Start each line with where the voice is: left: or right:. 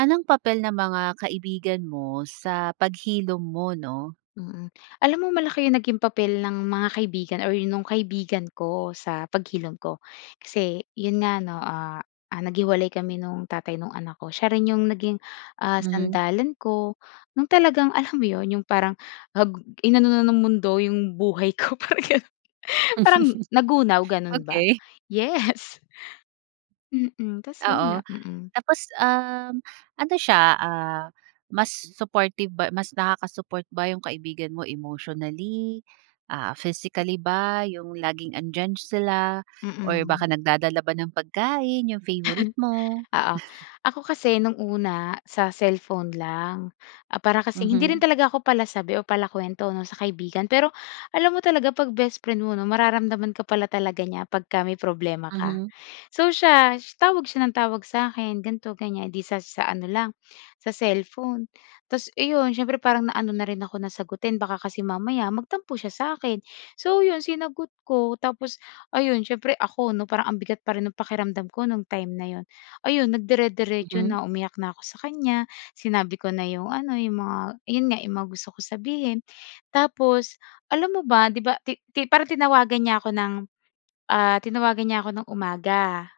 right: Anong papel ng mga kaibigan mo sa paghilom mo, 'no?
left: Mm. Alam mo malaki yung naging papel ng mga kaibigan or nung kaibigan ko sa paghilom ko. Kasi 'yon nga 'no, ah, ah, naghiwalay kami nung tatay nung anak ko. Siya rin yung naging, ah,
right: Mhm.
left: sandalan ko, no'ng talagang, alam mo 'yon, yung parang ag inano na ng mundo yung buhay ko parang gano'n. Parang nagunaw, gano'n ba.
right: Okey.
left: Yes. Mm. Tapos 'yon
right: Oo.
left: lang, mm.
right: Tapos, um, ano siya, ah, mas supportive ba mas nakaka-support ba yung kaibigan mo emotionally, ah, physically ba, yung laging andiyan sila or
left: Mm.
right: baka nagdadala ba ng pagkain yung favorite mo?
left: Oo. Ako kasi nung una sa cellphone lang, ah, para kasing hindi rin
right: Mhm.
left: talaga ako palasabi o palakuwento 'no, sa kaibigan. Pero, alam mo talaga 'pag bestfriend mo 'no, mararamdaman ka pala talaga niya pagka may problema ka.
right: Mhm.
left: So, siya, tawag siya ng tawag sa akin, ganito, ganiyan, 'di sa sa ano lang, sa cellphone. Tapos eh, 'yon, siyempre parang naano na rin ako na sagutin baka kasi mamaya magtampo siya sa 'kin. So, 'yon, sinagot ko. Tapos, ayun, siyempre ako 'no, parang ang bigat pa rin ng pakiramdam ko no'ng time na 'yon. Ayun, nagdire-diretso
right: Mhm.
left: na, umiyak na ako sa kanya. Sinabi ko na yung ano, yung mga 'yon nga, yung mga gusto kong sabihin. Tapos, alam mo ba, 'di ba, ti ti parang tinawagan niya ako ng, ah, tinawagan niya ako ng umaga.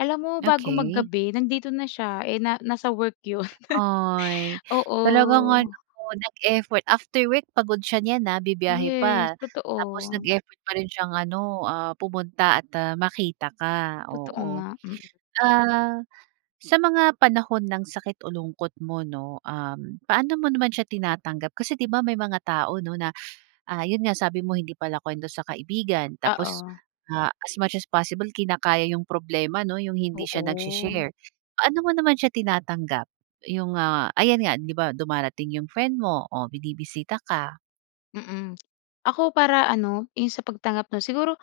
left: Alam mo bago
right: Okey.
left: mag-gabi nandito na siya eh na nasa work 'yon.
right: Ay, talagang ano
left: Oo.
right: nag-effort after work pagod siya nyan ha, bibiyahe
left: Yes,
right: pa. Tapos
left: totoo.
right: nag-effort pa rin siyang ano, ah, pumunta at, ah, makita ka,
left: Totoo
right: oo.
left: nga, mm.
right: Ah, sa mga panahon ng sakit o lungkot mo 'no, um, paano mo naman siya tinatanggap. Kasi, 'di ba, may mga tao 'no na, ah, yun nga, sabi mo hindi palakwento sa kaibigan. Tapos,
left: Oo.
right: ah, as much as possible, kinakaya yung problema 'no, yung hindi siya
left: Oo.
right: nagshi-share. Paano mo naman siya tinatanggap? Yung, ah, ayan nga, 'di ba, dumarating yung friend mo, oh, binibisita ka.
left: Mm, ako para ano 'yong sa pagtanggap 'no. Siguro,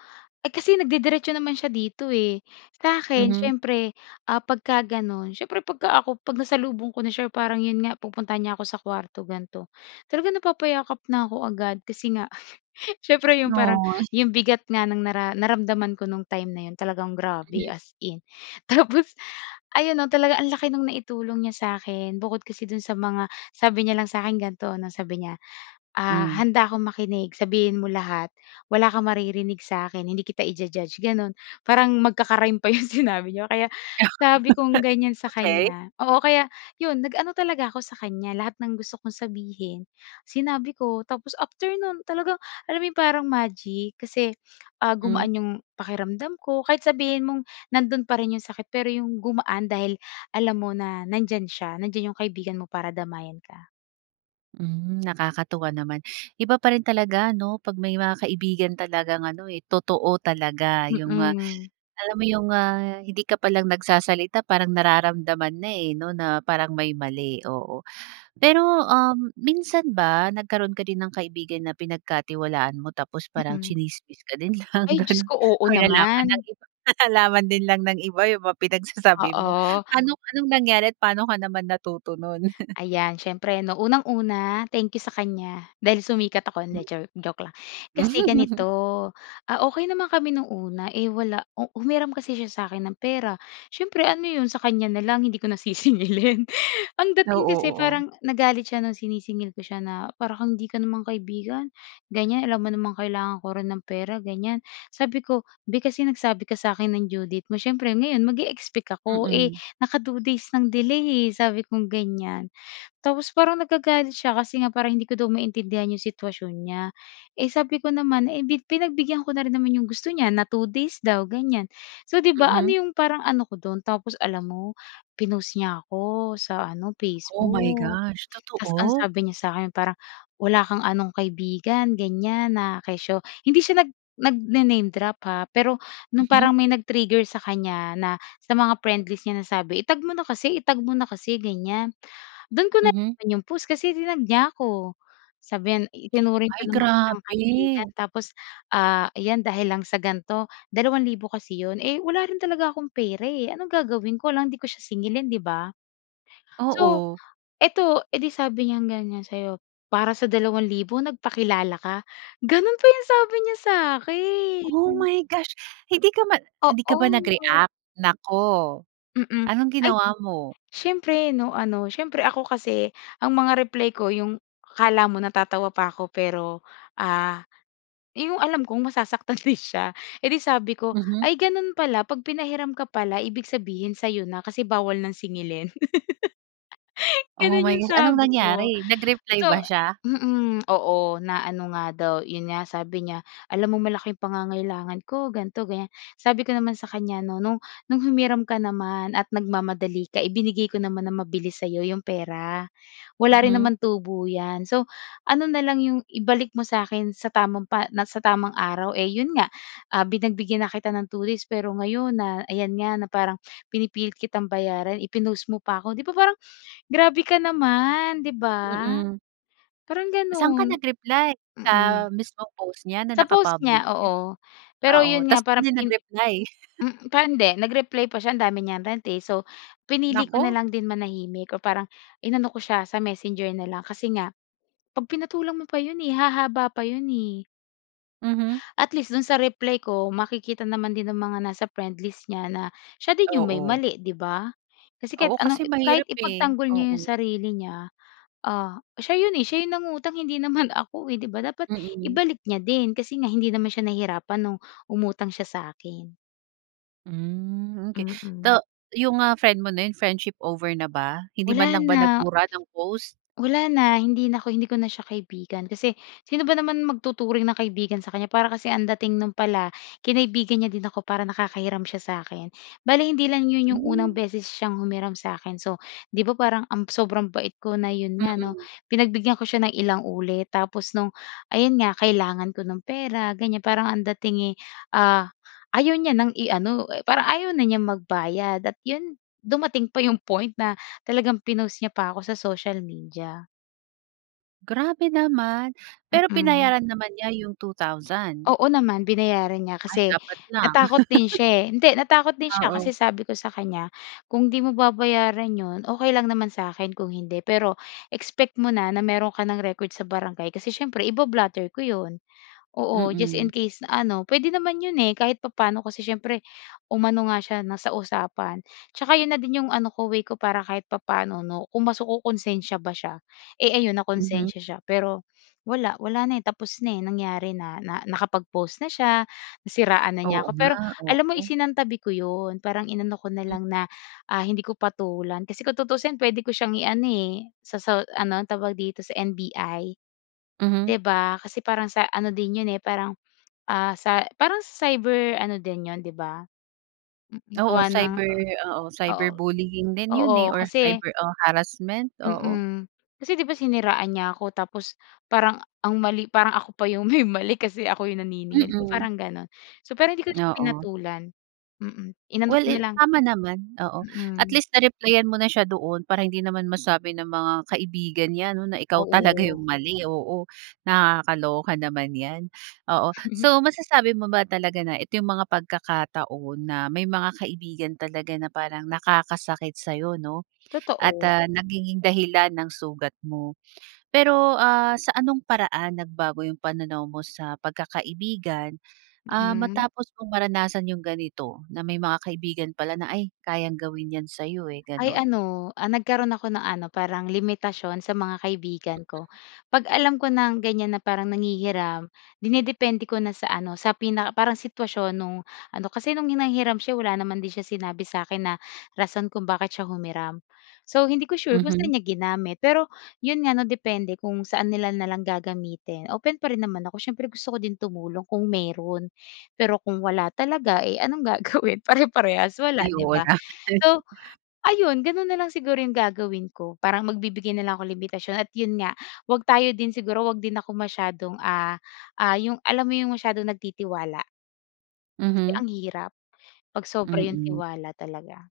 left: eh, kasi nagde-diretso naman siya dito, eh, sakin
right: Mhm.
left: siyempre, ah, pagka gano'n siyempre 'pag ka ako 'pag nasalubong ko na s'ya parang 'yon nga pupuntahan niya ako sa kuwarto ganito talagang napapayakap na ako agad kasi nga siyempre 'yong parang
right: Noy.
left: 'yong bigat nga ng nara naramdaman ko nung time na 'yon talagang grabe
right: Mhm.
left: as in! Tapos ayon 'no, talaga ang laki no'ng naitulong niya sa'kin bukod kasi do'n sa mga, sabi niya lang sa akin ganito 'no, sabi niya, ah
right: Hmm.
left: "Handa akong makinig sabihin mo lahat. Wala kang maririnig sa akin. Hindi kita i-ju-judge", gano'n parang magkaka-rhyme pa 'yong sinabi niya kaya sabi kong gan'yan sa
right: Okey.
left: kanya oo, kaya 'yon nag-ano talaga ako sa kan'ya lahat ng gusto kong sabihin sinabi ko tapos after nun talagang, alam 'yong parang magic kasi, ah,
right: Mm.
left: gumaan 'yong pakiramdam ko kahit sabihin mong nandoon pa rin 'yong sakit, pero 'yong gumaan dahil alam mo na nandiyan siya, nandiyan 'yong kaibigan mo para damayan ka.
right: Hmm, nakakatuwa naman. Iba pa rin talaga 'no pag may mga kaibigan talagang ano, eh, totoo talaga yung, ah,
left: Mhm.
right: alam mo yung, ah, hindi ka pa lang nagsasalita parang nararamdaman na, eh, 'no na parang may mali, oo. Pero, um, minsan ba nagkaroon ka din ng kaibigan na pinagkatiwalaan mo tapos parang
left: Mm.
right: chinismis ka din lang
left: Ay Diyos
right: ganun
left: ko, oo
right: nalaman ng
left: naman!
right: iba, 'tas nalaman din lang ng iba yung mga pinagsasabi mo.
left: Oo.
right: Anong, anong nangyari at paano ka naman natuto nun?
left: Ayan siyempre 'no unang-una, thank you sa kan'ya dahil sumikat ako, hindi jo joke lang, kasi ganito, ah, okey naman kami nung una, eh, wala u humiram kasi siya sa akin ng pera siyempre ano 'yon sa kanya na lang hindi ko nasisingilin? Ang dating
right: Oo,
left: kasi
right: oo.
left: parang nagalit siya ng sinisingil ko siya na para kang hindi ka naman kaibigan gan'yan, alam mo namang kailangan ko rin ng pera ganyan, sabi ko "Bi, kasi nagsabi ka sa akin ng due date mo siyempre ngayon mag-e-expect ako, eh,
right: Mm.
left: naka 2 days ng delay, eh." sabi kong gan'yan tapos parang nagagalit siya kasi nga parang hindi ko maintindihan 'yong sitwasyon niya, eh, sabi ko naman, eh, pi pinagbigyan ko na rin naman 'yong gusto niya na 2 days daw gan'yan, so, 'di ba, ano
right: Mhm.
left: 'yong parang ano ko do'n tapos alam mo pinost niya ako sa ano
right: Oh my
left: Facebook.
right: gosh,
left: Tapos ang
right: totoo?
left: sabi niya sa 'kin parang wala kang anong kaibigan gan'yan, na kesyo hindi siya nag nagna name drop, ha, pero no'ng
right: Mhm.
left: parang may nag-trigger sa kanya na sa mga friend list niya na sabi i-tag mo na kasi i-tag mo na kasi ganyan do'n ko
right: Mhm.
left: nalaman 'yong post kasi tinag niya ako sabi niyan itinuring pa
right: Ay
left: naman kitang kaibigan
right: grabe!
left: tapos, ah, ayan dahil lang sa gan 'to dalawang libo kasi 'yon, eh, wala rin talaga akong pera, eh. Anong gagawin ko alangan 'di ko siya singilin 'di ba? So,
right: Oo.
left: eto, eh, 'di sabi niyang ganyan sa'yo, "Para sa dalawang libo nagpakilala ka", gano'n pa 'yong sabi niya sa akin.
right: Oh my gosh! Hindi ka man hindi ka ba
left: Oo.
right: nag-react? Naku!
left: Mm,
right: Anong
left: ay
right: ginawa mo?
left: siyempre 'no, ano, siyempre ako kasi ang mga reply ko yung akala mo natatawa pa ako pero, ah, yung alam kong masasaktan rin siya, eh, 'di sabi ko,
right: Mhm.
left: "Ay! ganun pala pag pinahiram ka pala ibig sabihin sa'yo na kasi bawal ng singilin."
right: Oh
left: Ganun
right: my
left: yung
right: Gosh! Anong
left: sabi ko,
right: nangyari? Nag-reply
left: so
right: ba siya?
left: mm, oo na ano nga daw yun nga sabi niya alam mong malaking pangangailangan ko ganito-gan'yan. Sabi ko naman sa kanya 'no, "No'ng no'ng humiram ka naman at nagmamadali ka ibinigay ko naman na mabilis sa'yo 'yong pera, wala rin
right: Mhm.
left: naman tubo 'yan, so, ano na lang 'yong ibalik mo sa akin sa tamang pa sa tamang araw, eh, 'yon nga, ah, pinagbigyan na kita ng 2 days pero ngayon na ayan nga na parang pinipilit kitang bayaran i-pinost mo pa ako", 'di ba, parang grabe ka naman 'di ba?
right: Mm.
left: Parang
right: Saan ka
left: gano'n,
right: nag-reply
left: mm,
right: sa mismong post niya na
left: sa
right: naka
left: post
right: public?
left: niya, oo, pero
right: Oo
left: yun nga
right: 'tas dun
left: parang
right: din
left: pin
right: nag-reply?
left: mm, parang hindi, nag-reply pa siya ang dami niyang rant, eh, so, pinili ko na
right: Naku!
left: lang din manahimik o parang inano ko siya sa Messenger na lang kasi nga 'pag pinatulan mo pa 'yon, eh, hahaba pa 'yon, eh.
right: Mhm.
left: At least do'n sa reply ko makikita naman din ang mga nasa friendlist niya na siya din 'yong may
right: Oo.
left: mali 'di ba kasi kahit
right: Oo
left: anong
right: kasi
left: kahit
right: mahirap, eh,
left: ipagtanggol niya 'yong
right: oo.
left: sarili niya, ah, siya 'yon, eh, siya 'yong nangutang hindi naman ako, eh, 'di ba dapat
right: Mm.
left: ibalik niya din kasi nga hindi naman siya nahirapan nung umutang siya sa akin.
right: Mm. Okey,
left: Mm.
right: though, yung, ah, friend mo na 'yon, friendship over na ba? Hindi man
left: Wala
right: lang ba
left: na.
right: nagbura ng post?
left: Wala na, hindi na ako hindi ko na siya kaibigan. Kasi sino ba naman magtuturing na kaibigan sa kanya, para kasi ang dating no'n pala kinaibigan niya din ako para nakakahiram siya sa'kin. Bale hindi lang 'yon yung unang
right: Hmm.
left: beses siyang humiram sa akin. So, 'di ba parang ang sobrang bait ko na, 'yon nga 'no,
right: Mm.
left: pinagbigyan ko siya ng ilang ulit tapos no'ng, ayun nga, kailangan ko ng pera, ganiyan, parang ang dating eh, ah, ayaw niya ng i-ano, eh parang ayaw na niyang magbayad at 'yon dumating pa yung point na talagang pinost niya pa 'ko sa social media.
right: Grabe naman. Pero
left: Mm.
right: binayaran naman niya yung 2000.
left: Oo naman, binayaran niya
right: Ay,
left: kasi
right: dapat lang.
left: natakot din siya eh. Hindi, natakot din siya kasi
right: Oo.
left: sabi ko sa kanya, "Kung 'di mo babayaran 'yon, okey lang naman sa akin kung hindi. Pero expect mo na na meron ka ng record sa barangay kasi siyempre iba-blotter ko 'yon." Oo, just in
right: Mm.
left: case na ano, puwede naman 'yon eh kahit papaano, kasi siyempre umano nga siya na sa usapan. Tsaka yun na din yung ano ko, way ko, para kahit papaano 'no, kung mas kokonsensya ba siya. Eh, ayun,
right: Mhm.
left: nakonsensiya siya. Pero, wala, wala na eh, tapos na eh, nangyari na, na nakapag-post na siya, nasiraan na niya
right: Oo
left: ako.
right: nga,
left: Pero alam mo
right: oo.
left: isinantabi ko 'yon, parang inano ko na
right: Hmm.
left: lang na, ah, hindi ko patulan. Kasi kung tutuusin puwede ko siyang iano eh, sa sa ano, tawag dito, sa NBI,
right: Mhm.
left: 'di ba? Kasi parang sa ano din yun eh, parang, ah, sa parang cyber ano din yun, 'di ba? Mm, gawa
right: Oo,
left: ng
right: cyber oo, cyber
left: oo.
right: bullying din 'yon eh
left: Oo,
right: or
left: kasi
right: cyber o harassment, oo.
left: Mm. Kasi, 'di ba, siniraan niya ako. Tapos parang ang mali parang ako pa yung may mali, kasi ako yung naniningil, 'di ba,
right: Mm.
left: parang gano'n. So, pero hindi ko siya
right: Oo.
left: pinatulan. Mm, inano ko
right: Well, eh,
left: nalang.
right: tama naman, oo. At
left: Mm.
right: least na-replyan mo na siya doon para hindi naman masabi ng mga kaibigan niya, 'no, na ikaw talaga
left: Oo.
right: yung mali, oo. Nakakaloka naman 'yan, oo. So, masasabi mo ba talaga na ito yung mga pagkakataon na may mga kaibigan talaga na parang nakakasakit sa'yo, 'no at,
left: Totoo.
right: ah, nagiging dahilan ng sugat mo? Pero, ah, sa anong paraan nagbago yung pananaw mo sa pagkakaibigan? Ah,
left: Mm.
right: matapos mong maranasan yung ganito, na may mga kaibigan pala na, "ay, kayang gawin yan sa'yo eh,"
left: Ay,
right: gano'n.
left: ano, ah, nagkaroon ako ng ano, parang limitasyon sa mga kaibigan ko.
right: Mm.
left: 'Pag alam ko ng ganiyan na parang nanghihiram, dinidepende ko na sa ano, sa pinaka parang sitwasyon no'ng ano. Kasi no'ng hanghiram siya eh wala din naman siya sinabi sa akin na rason kung bakit siya humiram. So, hindi ko sure kung saan
right: Mhm.
left: niya ginamit. Pero, 'yon nga, 'no, depende kung saan nila nalang gagamitin. Open pa rin naman ako siyempre, gusto ko din tumulong kung meron. Pero kung wala talaga eh anong gagawin pareparehas wala,
right: Ay,
left: 'di
right: oo
left: ba?
right: na.
left: So, ayun, gano'n na lang siguro yung gagawin ko parang magbibigay nalang ako limitasyon at, yun nga, huwag tayo din siguro 'wag din ako masyadong, ah, ah, yung alam mo yung masyadong nagtitiwala? Kasi
right: Mhm.
left: ang hirap pag sobra yung
right: Mm.
left: tiwala talaga.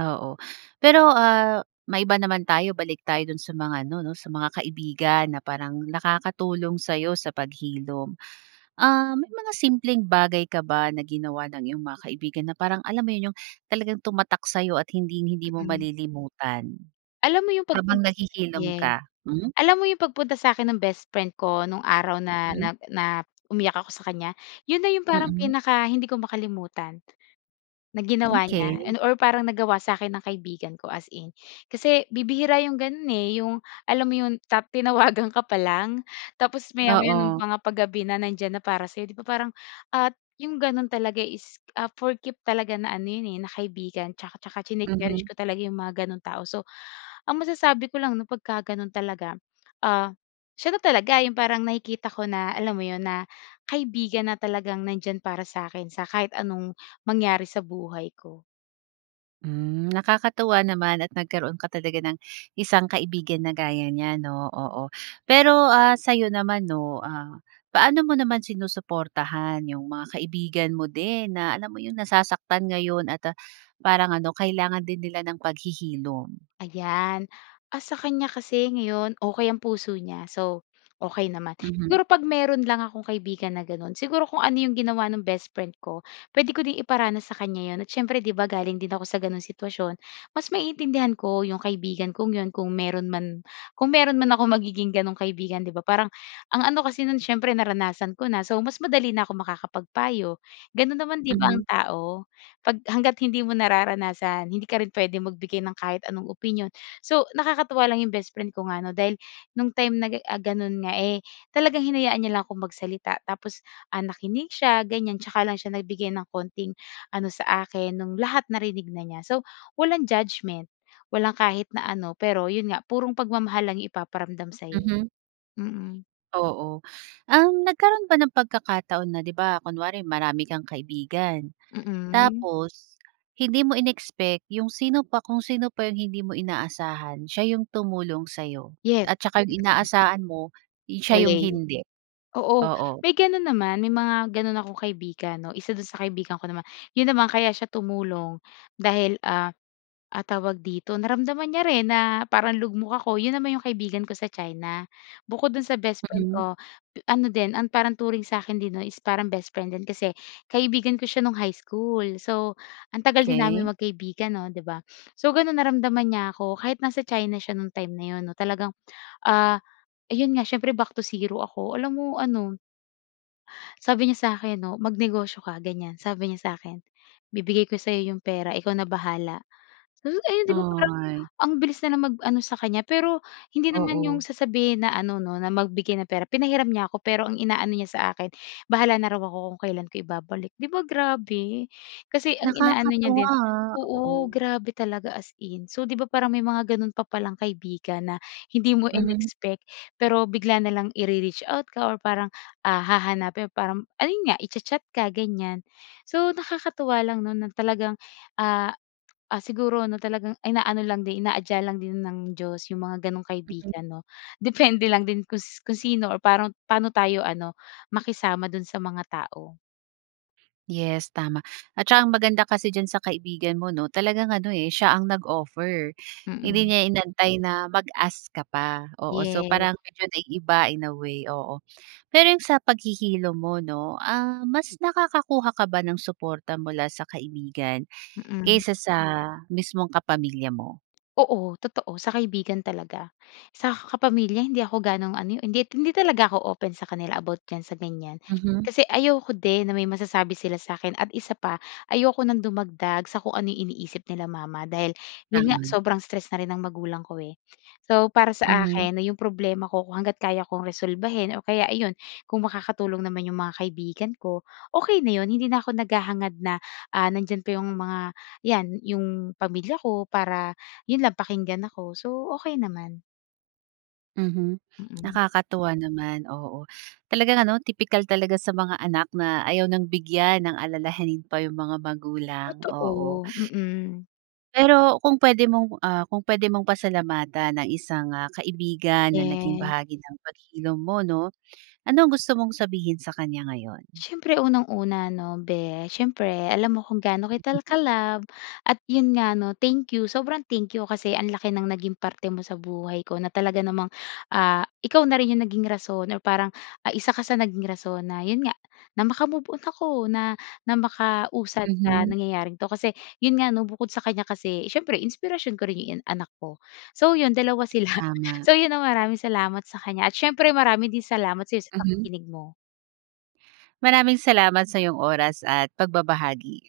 right: Oo, pero, ah, maiba naman tayo. Balik tayo dun sa mga ano 'no sa mga kaibigan na parang nakakatulong sayo sa paghilom. Ah, may mga simpleng bagay ka ba na ginawa ng iyong mga kaibigan na parang alam mo 'yun, yung talagang tumatak sa'yo at hinding-hindi mo
left: Mm.
right: malilimutan,
left: Alam mo yung
right: habang
left: pagpunta sa
right: naghihilom
left: yeah.
right: ka? Hmm.
left: Alam mo yung pag punta sa akin ng best friend ko nung araw na
right: Mm.
left: na na umiyak ako sa kan'ya yun na yung parang
right: Mm.
left: pinaka hindi ko makalimutan na ginawa niya,
right: Okey.
left: and or parang nagawa sa akin ng kaibigan ko, as in. Kasi bibihira yung gano'n, eh, yung alam mo yun ta tinawagan ka pa lang tapos maya-maya ng
right: Oo.
left: mga pag gabi na nandiyan na para sa'yo, 'di ba, parang at yung ganon talaga is, ah, for keep talaga na ano yan, eh, na kaibigan 'tsaka 'tsaka chine cherish
right: Mhm.
left: ko talaga yung mga gano'ng tao. So, ang masasabi ko lang 'no pagkaganon talaga, ah, siya na talaga yung parang nakikita ko na alam mo yun na kaibigan na talagang nand'yan para sa'kin sa kahit anong mangyari sa buhay ko.
right: Hmm, nakakatuwa naman at nagkaroon ka talaga ng isang kaibigan na gaya niya 'no, oo. Pero, ah, sayo naman 'no, ah, paano mo naman sinusuportahan yung mga kaibigan mo din na alam mo yung nasasaktan ngayon at, ah, parang ano kailangan din nila ng paghihilom?
left: Ayan. Ah, sa kanya kasi ngayon okey ang puso niya, so, okey naman.
right: Mhm.
left: Siguro 'pag meron lang akong kaibigan na gano'n siguro kung ano 'yong ginawa ng bestfriend ko pwede ko din iparanas sa kan'ya 'yon, at syempre 'di ba galing din ako sa gano'n sitwasyon mas maiintindihan ko 'yong kaibigan kong 'yon kung meron man, kung meron man akong magiging gano'ng kaibigan 'di ba parang ang ano kasi no'n siyempre naranasan ko na, so, mas madali na ako makakapagpayo. Gano'n naman 'di ba
right: Mhm.
left: ang tao pag hangga't hindi mo nararanasan hindi ka rin puwedeng magbigay ng kahit anong opinyon. So, nakakatuwa lang 'yong bestfriend ko nga 'no dahil no'ng time na ga eh, ah, gano'n nga, eh, talagang hinayaan niya lang akong magsalita. Tapos, ah, nakinig siya ganyan 'tsaka lang siya nagbigay ng konting ano sa akin nung lahat narinig na niya. So, walang judgment walang kahit na ano pero yun nga purong pagmamahal lang yung ipaparamdam sa'yo.
right: Mhm.
left: Mm.
right: Oo. Um, nagkaroon ba ng pagkakataon na 'di ba, kunwari marami kang kaibigan
left: Mm.
right: tapos hindi mo in-expect 'yong sino pa, kung sino pa yung hindi mo inaasahan siya yung tumulong sa'yo
left: Yes.
right: at saka 'yong
left: Mm.
right: inaasahan mo, eh, siya 'yong
left: Waley.
right: hindi?
left: Oo
right: Oo.
left: may ganun naman may mga ganun akong kaibigan 'no. Isa dun sa kaibigan ko naman yun naman kaya siya tumulong dahil, ah, ah, tawag dito, naramdaman niya rin na parang lugmok ako. 'Yon naman 'yong kaibigan ko sa China bukod doon sa best friend
right: Mhm.
left: ko pe ano din ang parang turing sa akin din 'no is parang best friend din kasi kaibigan ko siya nung high school. So, ang tagal din namin
right: Okey.
left: magkaibigan 'no, 'di ba. So, gano'n naramdaman niya ako kahit nasa China siya no'ng time na 'yon 'no talagang, ah, ayon nga s'yempre back to zero ako. Alam mo ano sabi niya sakin 'no, "Mag negosyo ka", gan'yan, sabi niya sakin, "Bibigay ko sayo yung pera ikaw na bahala", sabi ko ay 'di ba parang
right: Ay.
left: ang bilis nilang mag ano sa kanya pero hindi naman yung
right: Oo.
left: sasabihin na ano 'no na magbigay ng pera, pinahiram niya ako, pero ang inaano niya sa akin bahala na raw ako kung kailan ko ibabalik. 'Di ba grabe? kasi ang inaano niya
right: Nakakatuwa,
left: din
right: ah,
left: oo
right: oo.
left: grabe talaga, as in. So, 'di ba parang may mga ganun pa palang kaibigan na hindi mo
right: Mhm.
left: in-expect, pero bigla na lang ire-reach out ka or parang, ah, hahanapin parang ayun nga i-cha-chat ka gan'yan. So, nakakatuwa lang 'no na talagang, ah, ah, siguro ano talagang inaano lang din inaadya lang din ng Diyos yung mga ganong
right: Mhm.
left: kaibigan 'no depende lang din kus kung sino or parang paano tayo ano, makisama dun sa mga tao.
right: Yes, tama at tsaka ang maganda kasi diyan sa kaibigan mo, 'no, talagang ano, eh, siya ang nag-offer, hindi
left: Mm.
right: niya inantay na mag-ask ka pa, oo. So,
left: Yes.
right: parang medyo naiiba, in a way, oo. Pero yun, sa paghihilom mo, 'no, ah, mas nakakakuha ka ba ng suporta mula sa kaibigan
left: Mm.
right: kaysa sa mismong kapamilya mo?
left: Oo, totoo, sa kaibigan talaga. Sa kapamilya, hindi ako gano'ng ano eh, hin hindi talaga ako open sa kanila about diyan sa ganiyan.
right: Mhm.
left: Kasi ayoko din na may masasabi sila sa akin at isa pa ayoko ng dumagdag sa kung ano yung iniisip nila mama dahil, yun nga,
right: Tama.
left: sobrang stress na rin ang magulang ko, eh. So, para sa
right: Mhm.
left: akin 'no yung problema ko kung hangga't kaya kong resolbahin or kaya, ayun, kung makakatulong naman yung mga kaibigan ko, okey na yun. Hindi na ako naghahangad na, ah, nandiyan pa yung mga, yan, yung pamilya ko para, yun lang, pakinggan ako. So, okey naman.
right: Mhm,
left: Mm.
right: nakakatuwa naman, oo, talagang ano, tipikal talaga sa mga anak na ayaw ng bigyan ng alalahanin pa yung mga magulang, oo.
left: Totoo, mm.
right: Pero kung puwede mong, ah, kung puwede mong pasalamatan ang isang, ah, kaibigan na naging
left: Yes.
right: bahagi ng paghilom mo, 'no? Ano ang gusto mong sabihin sa kanya ngayon?
left: Siyempre unang-una 'no, "Beh, siyempre alam mo kung gaano kita ka-love at, yun nga, 'no, thank you, sobrang thank you kasi ang laki ng naging parte mo sa buhay ko na talaga namang, ah, ikaw na rin yung naging rason or parang, ah, isa ka sa naging rason na, yun nga, na maka move-on ako, na na makausad sa
right: Mhm.
left: nangyayaring ito." Kasi, yun nga, 'no, bukod sa kanya kasi siyempre inspirasyon ko rin yung anak ko. So, yun 2 sila.
right: Tama.
left: So, yun, ah, maraming salamat sa kanya at siyempre marami din salamat sa'yo sa
right: Mhm.
left: pakikinig mo.
right: Maraming salamat sa iyong oras at pagbabahagi.